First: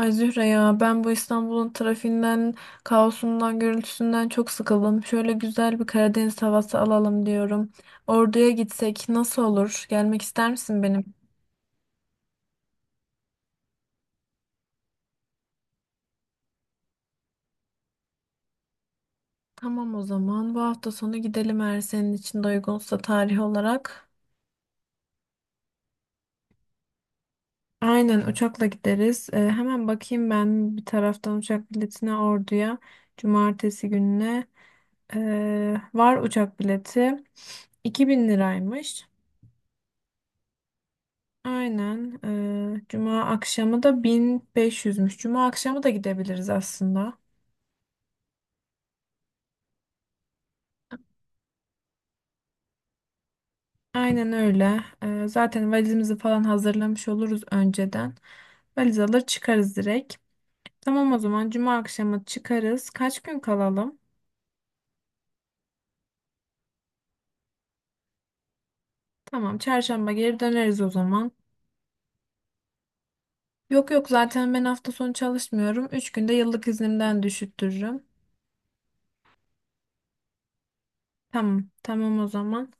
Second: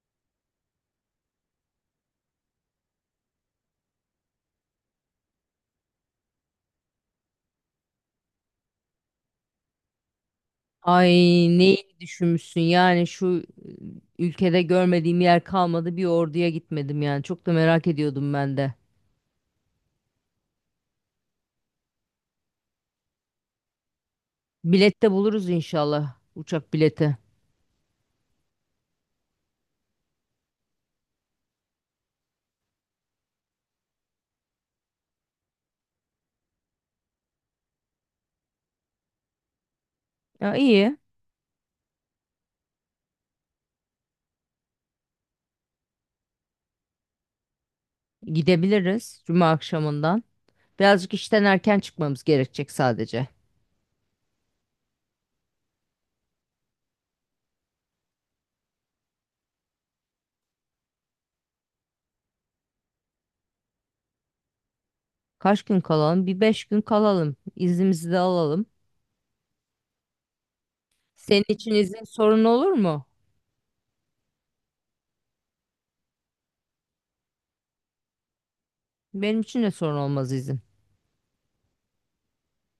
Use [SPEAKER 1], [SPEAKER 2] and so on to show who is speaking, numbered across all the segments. [SPEAKER 1] Ay Zühre ya ben bu İstanbul'un trafiğinden, kaosundan, gürültüsünden çok sıkıldım. Şöyle güzel bir Karadeniz havası alalım diyorum. Ordu'ya gitsek nasıl olur? Gelmek ister misin
[SPEAKER 2] Ay
[SPEAKER 1] benim?
[SPEAKER 2] neyi düşünmüşsün yani ülkede görmediğim yer kalmadı bir orduya gitmedim yani çok da merak ediyordum ben de.
[SPEAKER 1] Tamam, o zaman bu hafta sonu gidelim, eğer senin için de uygunsa tarih olarak.
[SPEAKER 2] Bilet de buluruz inşallah uçak bileti.
[SPEAKER 1] Aynen, uçakla gideriz. Hemen bakayım ben bir taraftan uçak biletine Ordu'ya. Cumartesi gününe var uçak bileti. 2.000 liraymış.
[SPEAKER 2] Ya iyi
[SPEAKER 1] Aynen. Cuma akşamı da 1500'müş. Cuma akşamı da gidebiliriz aslında.
[SPEAKER 2] gidebiliriz cuma akşamından. Birazcık işten erken çıkmamız gerekecek sadece.
[SPEAKER 1] Aynen öyle. Zaten valizimizi falan hazırlamış oluruz önceden. Valiz alır çıkarız direkt. Tamam, o zaman Cuma akşamı çıkarız. Kaç gün kalalım?
[SPEAKER 2] Kaç gün kalalım? Bir 5 gün kalalım. İznimizi de alalım.
[SPEAKER 1] Tamam, Çarşamba geri döneriz o zaman.
[SPEAKER 2] Senin için izin sorun olur mu?
[SPEAKER 1] Yok yok, zaten ben hafta sonu çalışmıyorum. 3 günde yıllık iznimden düşüttürürüm.
[SPEAKER 2] Benim için de sorun olmaz izin.
[SPEAKER 1] Tamam, tamam o zaman.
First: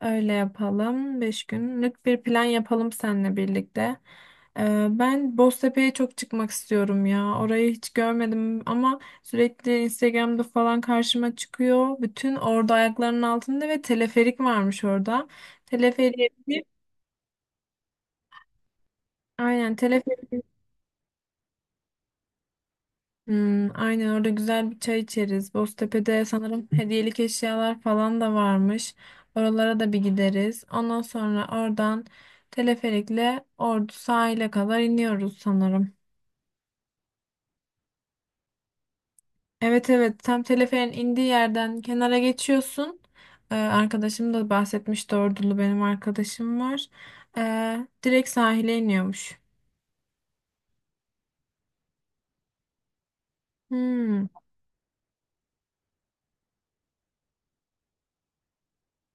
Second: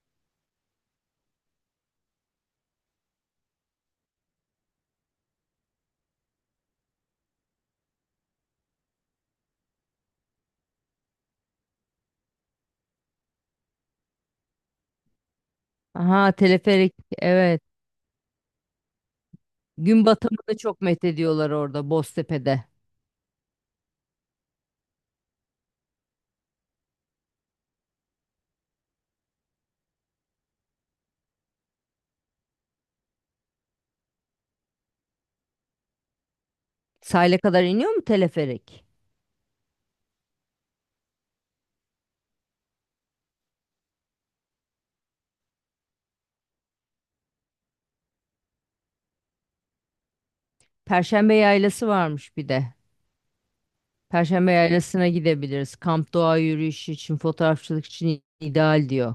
[SPEAKER 1] Öyle yapalım. 5 günlük bir plan yapalım seninle birlikte. Ben Boztepe'ye çok çıkmak istiyorum ya. Orayı hiç görmedim ama sürekli Instagram'da falan karşıma çıkıyor. Bütün orada ayaklarının altında ve teleferik varmış orada. Teleferiğe
[SPEAKER 2] Aha
[SPEAKER 1] binip,
[SPEAKER 2] teleferik evet.
[SPEAKER 1] aynen,
[SPEAKER 2] Gün
[SPEAKER 1] teleferiğe.
[SPEAKER 2] batımını çok methediyorlar orada Boztepe'de.
[SPEAKER 1] Aynen, orada güzel bir çay içeriz. Boztepe'de sanırım hediyelik eşyalar falan da varmış. Oralara da bir gideriz. Ondan sonra oradan teleferikle Ordu sahile kadar iniyoruz sanırım.
[SPEAKER 2] Sahile kadar iniyor mu teleferik?
[SPEAKER 1] Evet evet, tam teleferin indiği yerden kenara geçiyorsun. Arkadaşım da bahsetmişti, Ordulu benim arkadaşım var. Direkt sahile iniyormuş.
[SPEAKER 2] Perşembe yaylası varmış bir de.
[SPEAKER 1] Hmm,
[SPEAKER 2] Perşembe yaylasına gidebiliriz. Kamp doğa yürüyüşü için, fotoğrafçılık için ideal diyor.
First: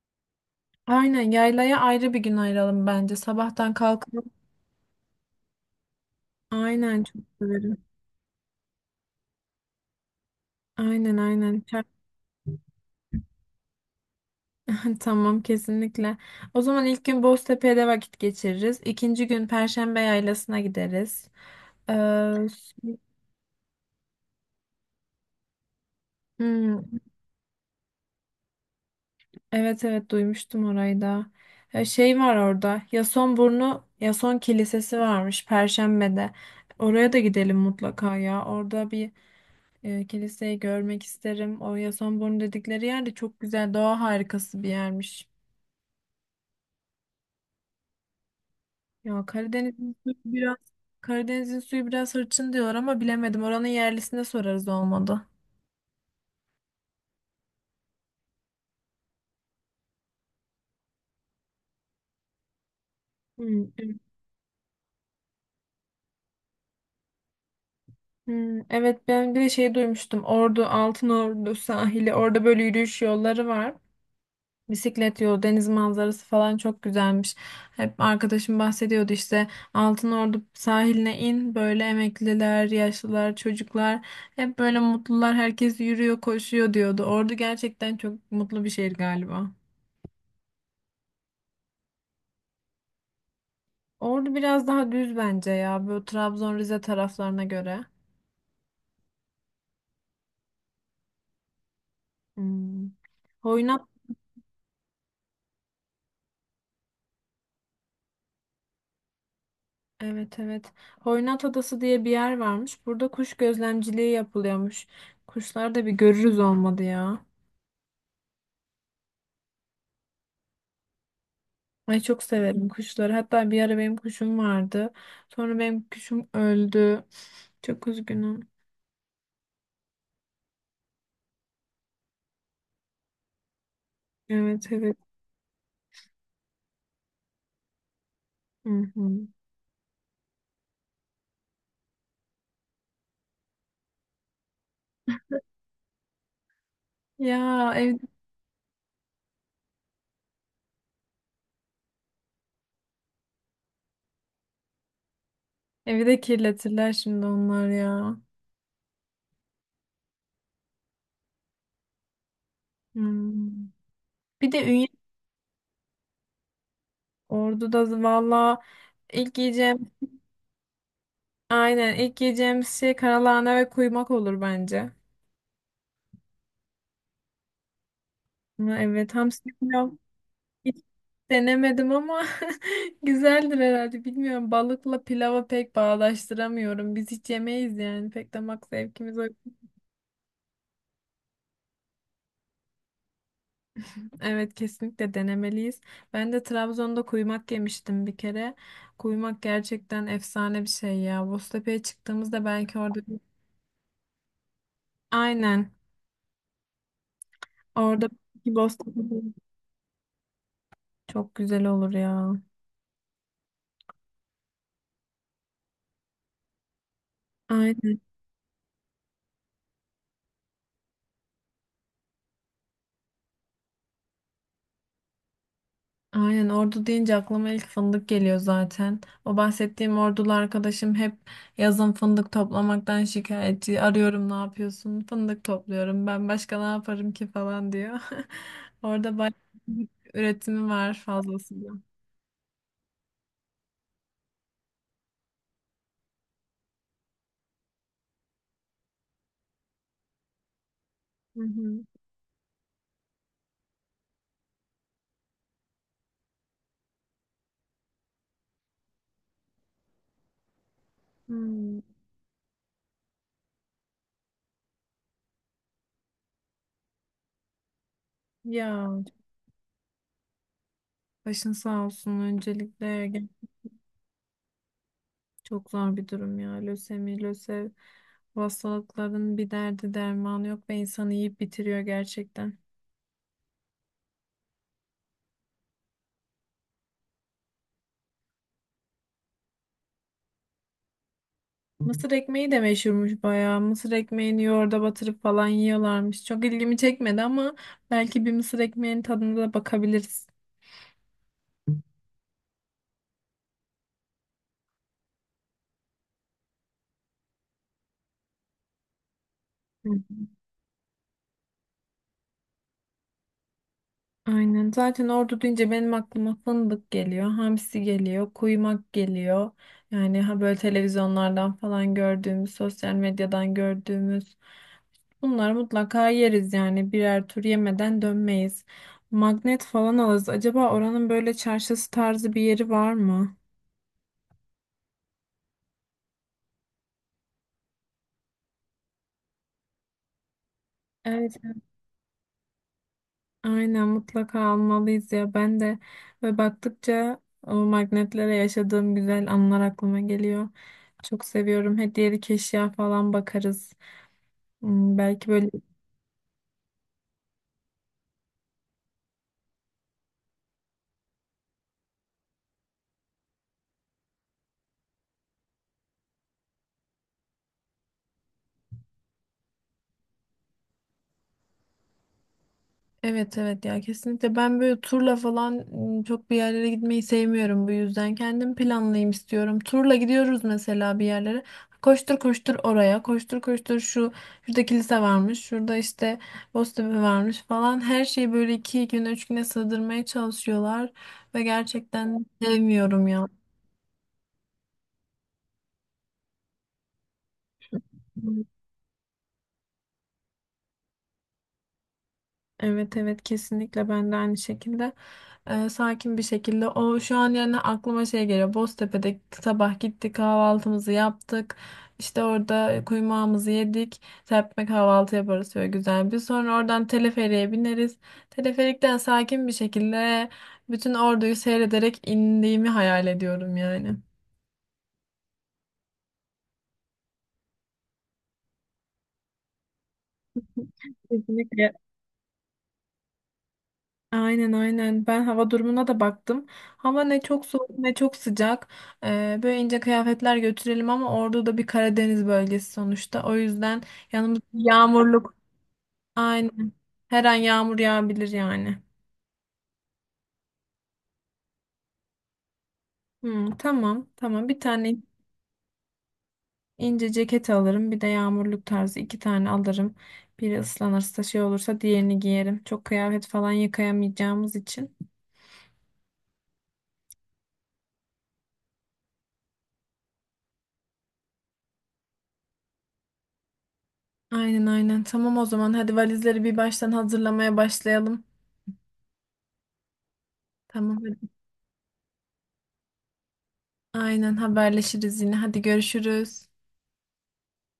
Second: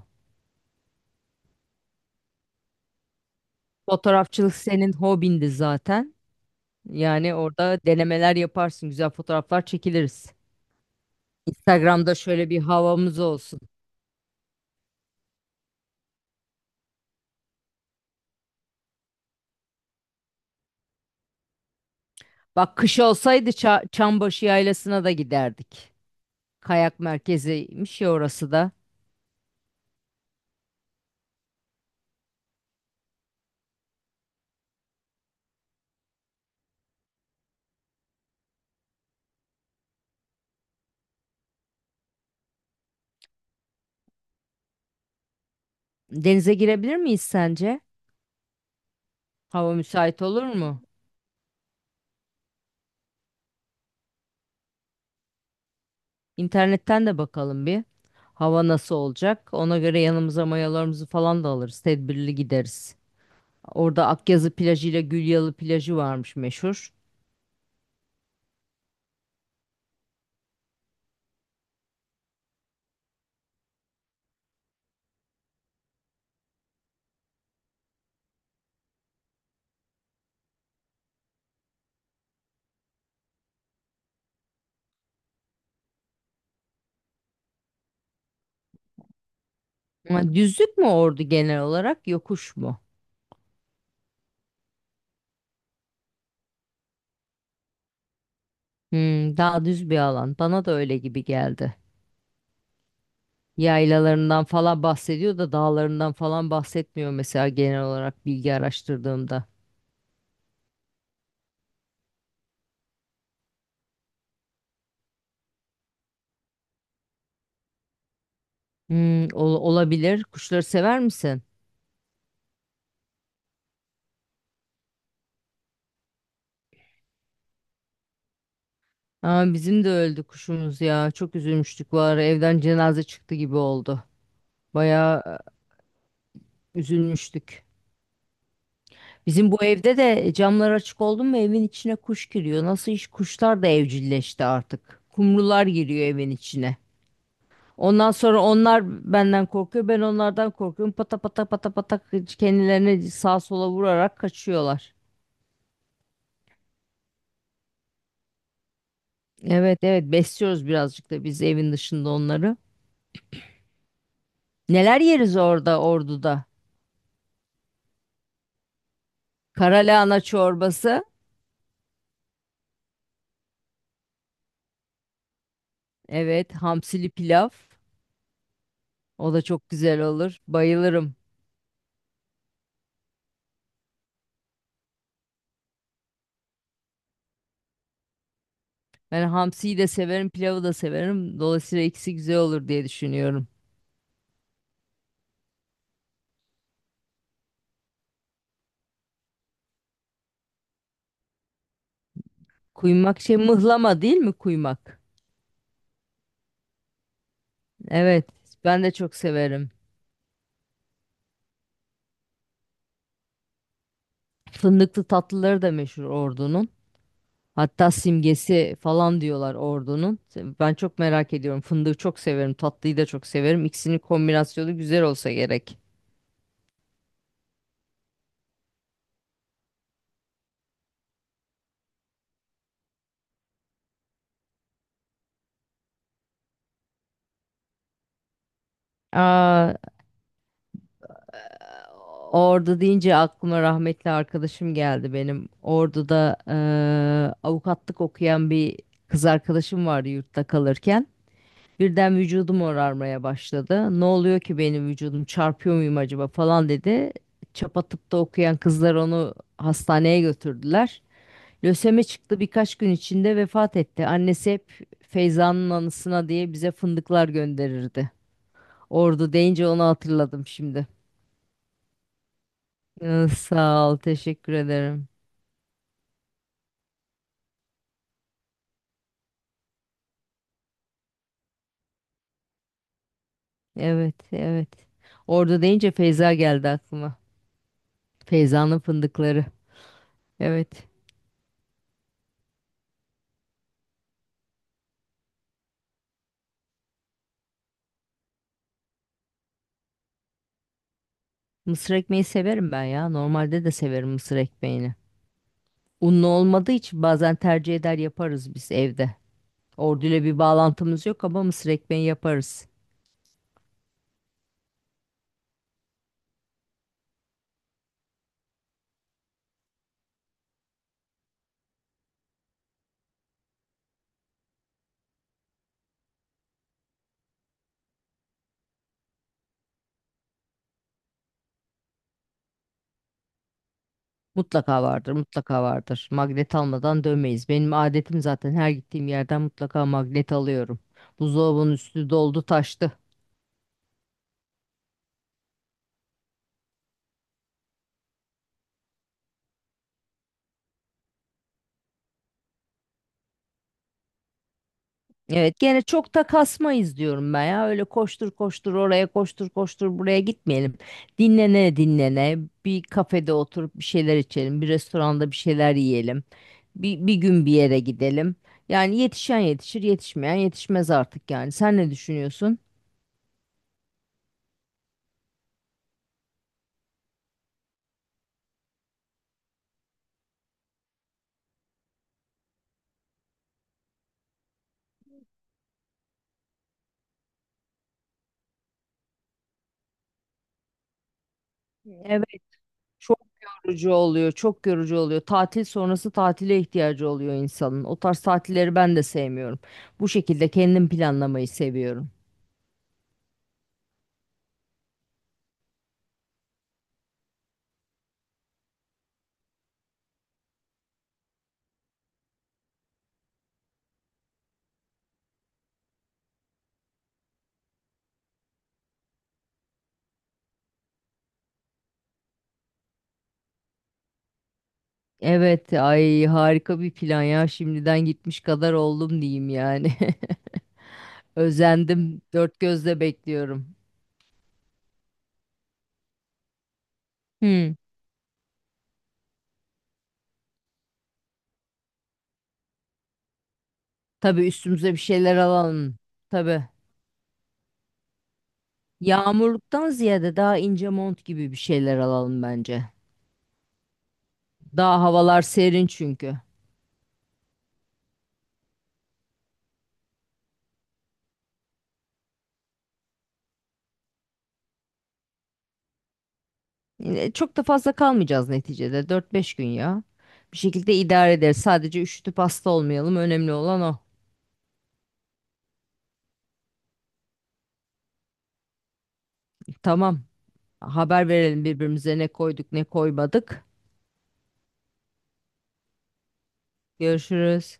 [SPEAKER 1] aynen yaylaya ayrı bir gün ayıralım bence. Sabahtan kalkalım.
[SPEAKER 2] Fotoğrafçılık senin hobindi zaten.
[SPEAKER 1] Aynen, çok
[SPEAKER 2] Yani
[SPEAKER 1] severim.
[SPEAKER 2] orada denemeler yaparsın, güzel fotoğraflar çekiliriz.
[SPEAKER 1] Aynen aynen.
[SPEAKER 2] Instagram'da şöyle bir havamız olsun.
[SPEAKER 1] Tamam, kesinlikle. O zaman ilk gün Boztepe'de vakit geçiririz. İkinci gün Perşembe Yaylası'na gideriz. Ee,
[SPEAKER 2] Bak
[SPEAKER 1] s-
[SPEAKER 2] kış olsaydı Çambaşı Yaylası'na da giderdik.
[SPEAKER 1] hmm,
[SPEAKER 2] Kayak merkeziymiş ya orası da.
[SPEAKER 1] evet evet, duymuştum orayı da. Şey var orada. Yasonburnu, Yason Kilisesi varmış Perşembe'de. Oraya da gidelim mutlaka ya. Orada bir kiliseyi görmek isterim. O Yasonburnu dedikleri yer de çok güzel, doğa harikası bir yermiş.
[SPEAKER 2] Denize girebilir miyiz sence?
[SPEAKER 1] Ya
[SPEAKER 2] Hava
[SPEAKER 1] Karadeniz'in suyu
[SPEAKER 2] müsait olur
[SPEAKER 1] biraz
[SPEAKER 2] mu?
[SPEAKER 1] Karadeniz'in suyu biraz hırçın diyor ama bilemedim. Oranın yerlisine sorarız olmadı.
[SPEAKER 2] İnternetten de bakalım bir. Hava nasıl olacak? Ona göre yanımıza mayalarımızı falan da alırız. Tedbirli gideriz.
[SPEAKER 1] Evet.
[SPEAKER 2] Orada Akyazı plajı ile Gülyalı plajı varmış meşhur.
[SPEAKER 1] Evet, ben bir de şey duymuştum. Ordu, Altınordu sahili. Orada böyle yürüyüş yolları var. Bisiklet yolu, deniz manzarası falan çok güzelmiş. Hep arkadaşım bahsediyordu işte, Altınordu sahiline in, böyle emekliler, yaşlılar, çocuklar hep böyle mutlular, herkes yürüyor, koşuyor diyordu. Ordu gerçekten çok mutlu bir şehir galiba.
[SPEAKER 2] Ama düzlük mü ordu genel olarak yokuş mu?
[SPEAKER 1] Ordu biraz daha düz bence ya. Böyle Trabzon, Rize taraflarına göre.
[SPEAKER 2] Hmm, daha düz bir alan. Bana da öyle gibi geldi.
[SPEAKER 1] Hmm. Hoynat,
[SPEAKER 2] Yaylalarından falan bahsediyor da dağlarından falan bahsetmiyor mesela genel olarak bilgi araştırdığımda.
[SPEAKER 1] evet evet. Hoynat Adası diye bir yer varmış. Burada kuş gözlemciliği yapılıyormuş. Kuşlar da bir görürüz olmadı ya.
[SPEAKER 2] Hmm, olabilir. Kuşları sever misin?
[SPEAKER 1] Ay, çok severim kuşları. Hatta bir ara benim kuşum vardı. Sonra benim kuşum öldü. Çok üzgünüm.
[SPEAKER 2] Aa, bizim de öldü kuşumuz ya. Çok üzülmüştük var. Evden cenaze çıktı gibi oldu.
[SPEAKER 1] Evet evet.
[SPEAKER 2] Bayağı üzülmüştük.
[SPEAKER 1] Hı hı.
[SPEAKER 2] Bizim bu evde de camlar açık oldu mu evin içine kuş giriyor. Nasıl iş kuşlar da evcilleşti artık. Kumrular giriyor evin içine.
[SPEAKER 1] Ya,
[SPEAKER 2] Ondan sonra onlar benden korkuyor. Ben onlardan korkuyorum. Pata pata pata pata kendilerini sağa sola vurarak kaçıyorlar.
[SPEAKER 1] evi de kirletirler şimdi onlar ya.
[SPEAKER 2] Evet, evet, besliyoruz birazcık da biz evin dışında onları.
[SPEAKER 1] Hmm. Bir de Ünye.
[SPEAKER 2] Neler yeriz orada Ordu'da?
[SPEAKER 1] Ordu'da valla ilk yiyeceğim...
[SPEAKER 2] Karalahana çorbası.
[SPEAKER 1] Aynen, ilk yiyeceğimiz şey karalahana ve kuymak olur bence.
[SPEAKER 2] Evet, hamsili pilav.
[SPEAKER 1] Ama evet,
[SPEAKER 2] O da
[SPEAKER 1] hamsi
[SPEAKER 2] çok
[SPEAKER 1] pilav
[SPEAKER 2] güzel olur.
[SPEAKER 1] hiç
[SPEAKER 2] Bayılırım.
[SPEAKER 1] denemedim ama güzeldir herhalde, bilmiyorum. Balıkla pilava pek bağdaştıramıyorum. Biz hiç yemeyiz yani, pek damak zevkimiz o.
[SPEAKER 2] Ben hamsiyi de severim, pilavı da severim. Dolayısıyla ikisi güzel olur diye düşünüyorum.
[SPEAKER 1] Evet, kesinlikle denemeliyiz. Ben de Trabzon'da kuymak yemiştim bir kere. Kuymak gerçekten efsane bir şey ya. Boztepe'ye çıktığımızda belki orada,
[SPEAKER 2] Kuymak şey mıhlama değil mi kuymak?
[SPEAKER 1] aynen, orada
[SPEAKER 2] Evet,
[SPEAKER 1] bir
[SPEAKER 2] ben
[SPEAKER 1] Boztepe
[SPEAKER 2] de çok severim.
[SPEAKER 1] çok güzel olur ya.
[SPEAKER 2] Fındıklı tatlıları da meşhur Ordu'nun. Hatta
[SPEAKER 1] Aynen.
[SPEAKER 2] simgesi falan diyorlar Ordu'nun. Ben çok merak ediyorum. Fındığı çok severim, tatlıyı da çok severim. İkisinin kombinasyonu güzel olsa gerek.
[SPEAKER 1] Aynen, Ordu deyince aklıma ilk fındık geliyor zaten. O bahsettiğim Ordulu arkadaşım hep yazın fındık toplamaktan şikayetçi. Arıyorum, ne yapıyorsun? Fındık topluyorum. Ben başka ne yaparım ki falan diyor. Orada bayağı
[SPEAKER 2] Aa,
[SPEAKER 1] fındık üretimi var fazlasıyla.
[SPEAKER 2] Ordu deyince aklıma rahmetli arkadaşım geldi benim. Ordu'da avukatlık okuyan bir kız arkadaşım vardı yurtta kalırken.
[SPEAKER 1] Hı hı.
[SPEAKER 2] Birden vücudum orarmaya başladı. Ne oluyor ki benim vücudum çarpıyor muyum acaba falan dedi. Çapa tıpta okuyan kızlar onu hastaneye götürdüler.
[SPEAKER 1] Hmm.
[SPEAKER 2] Lösemi çıktı birkaç gün içinde vefat etti. Annesi hep Feyza'nın anısına diye bize fındıklar gönderirdi.
[SPEAKER 1] Ya,
[SPEAKER 2] Ordu deyince onu hatırladım şimdi.
[SPEAKER 1] başın sağ olsun öncelikle.
[SPEAKER 2] Sağ ol, teşekkür ederim.
[SPEAKER 1] Çok zor bir durum ya. Lösemi, lösev, bu hastalıkların bir derdi dermanı yok ve insanı yiyip bitiriyor gerçekten.
[SPEAKER 2] Evet, evet. Orada deyince Feyza geldi aklıma. Feyza'nın fındıkları. Evet.
[SPEAKER 1] Mısır ekmeği de meşhurmuş bayağı. Mısır ekmeğini yoğurda batırıp falan yiyorlarmış. Çok ilgimi çekmedi ama belki bir mısır ekmeğinin tadına da bakabiliriz.
[SPEAKER 2] Mısır ekmeği severim ben ya. Normalde de severim mısır ekmeğini. Unlu olmadığı için bazen tercih eder yaparız biz evde.
[SPEAKER 1] Hı.
[SPEAKER 2] Orduyla bir bağlantımız yok ama mısır ekmeği yaparız.
[SPEAKER 1] Aynen. Zaten Ordu deyince benim aklıma fındık geliyor, hamsi geliyor, kuymak geliyor. Yani ha, böyle televizyonlardan falan gördüğümüz, sosyal medyadan gördüğümüz, bunları mutlaka yeriz yani, birer tur yemeden dönmeyiz. Magnet falan alırız. Acaba oranın böyle çarşısı tarzı bir yeri var mı?
[SPEAKER 2] Mutlaka vardır, mutlaka vardır. Magnet almadan dönmeyiz. Benim adetim zaten her gittiğim yerden mutlaka magnet alıyorum.
[SPEAKER 1] Evet.
[SPEAKER 2] Buzdolabının üstü doldu taştı.
[SPEAKER 1] Aynen, mutlaka almalıyız ya. Ben de. Ve baktıkça o magnetlere, yaşadığım güzel anılar aklıma geliyor. Çok seviyorum. Hediyelik eşya falan bakarız. Belki böyle.
[SPEAKER 2] Evet gene çok da kasmayız diyorum ben ya. Öyle koştur koştur oraya koştur koştur buraya gitmeyelim. Dinlene dinlene bir kafede oturup bir şeyler içelim. Bir restoranda bir şeyler yiyelim. Bir gün bir yere gidelim. Yani yetişen yetişir yetişmeyen yetişmez artık yani. Sen ne düşünüyorsun?
[SPEAKER 1] Evet evet, ya kesinlikle ben böyle turla falan çok bir yerlere gitmeyi sevmiyorum, bu yüzden kendim planlayayım istiyorum. Turla gidiyoruz mesela bir yerlere. Koştur koştur oraya, koştur koştur şurada, kilise varmış, şurada işte Boztepe varmış falan. Her şeyi böyle iki güne, üç güne sığdırmaya çalışıyorlar ve
[SPEAKER 2] Evet,
[SPEAKER 1] gerçekten sevmiyorum
[SPEAKER 2] çok
[SPEAKER 1] ya.
[SPEAKER 2] yorucu oluyor, çok yorucu oluyor. Tatil sonrası tatile ihtiyacı oluyor insanın. O tarz tatilleri ben de sevmiyorum. Bu şekilde kendim planlamayı seviyorum.
[SPEAKER 1] Evet evet, kesinlikle ben de aynı şekilde, sakin bir şekilde. O şu an yani aklıma şey geliyor, Boztepe'de sabah gittik, kahvaltımızı yaptık, işte orada kuymağımızı yedik, serpme kahvaltı yaparız şöyle güzel bir, sonra oradan teleferiğe bineriz, teleferikten sakin bir şekilde bütün Ordu'yu seyrederek indiğimi hayal ediyorum yani.
[SPEAKER 2] Evet, ay harika bir plan ya. Şimdiden gitmiş kadar oldum diyeyim yani.
[SPEAKER 1] Kesinlikle.
[SPEAKER 2] Özendim. Dört gözle bekliyorum.
[SPEAKER 1] Aynen aynen. Ben hava durumuna da baktım. Hava ne çok soğuk
[SPEAKER 2] Hmm.
[SPEAKER 1] ne çok sıcak. Böyle ince kıyafetler götürelim ama orada da bir Karadeniz bölgesi sonuçta. O yüzden yanımız
[SPEAKER 2] Tabii üstümüze bir
[SPEAKER 1] yağmurluk.
[SPEAKER 2] şeyler alalım. Tabii.
[SPEAKER 1] Aynen. Her an yağmur yağabilir yani.
[SPEAKER 2] Yağmurluktan ziyade daha ince mont gibi bir şeyler alalım bence.
[SPEAKER 1] Tamam tamam. Bir tane
[SPEAKER 2] Daha havalar serin çünkü.
[SPEAKER 1] İnce ceket alırım. Bir de yağmurluk tarzı iki tane alırım. Biri ıslanırsa, şey olursa, diğerini giyerim. Çok kıyafet falan yıkayamayacağımız için.
[SPEAKER 2] Yine çok da fazla kalmayacağız neticede. 4-5 gün ya. Bir şekilde idare ederiz. Sadece üşütüp hasta olmayalım. Önemli olan o.
[SPEAKER 1] Aynen aynen. Tamam, o zaman hadi valizleri bir baştan hazırlamaya başlayalım.
[SPEAKER 2] Tamam.
[SPEAKER 1] Tamam,
[SPEAKER 2] Haber
[SPEAKER 1] hadi.
[SPEAKER 2] verelim birbirimize ne koyduk ne koymadık.
[SPEAKER 1] Aynen, haberleşiriz yine. Hadi görüşürüz.
[SPEAKER 2] Görüşürüz.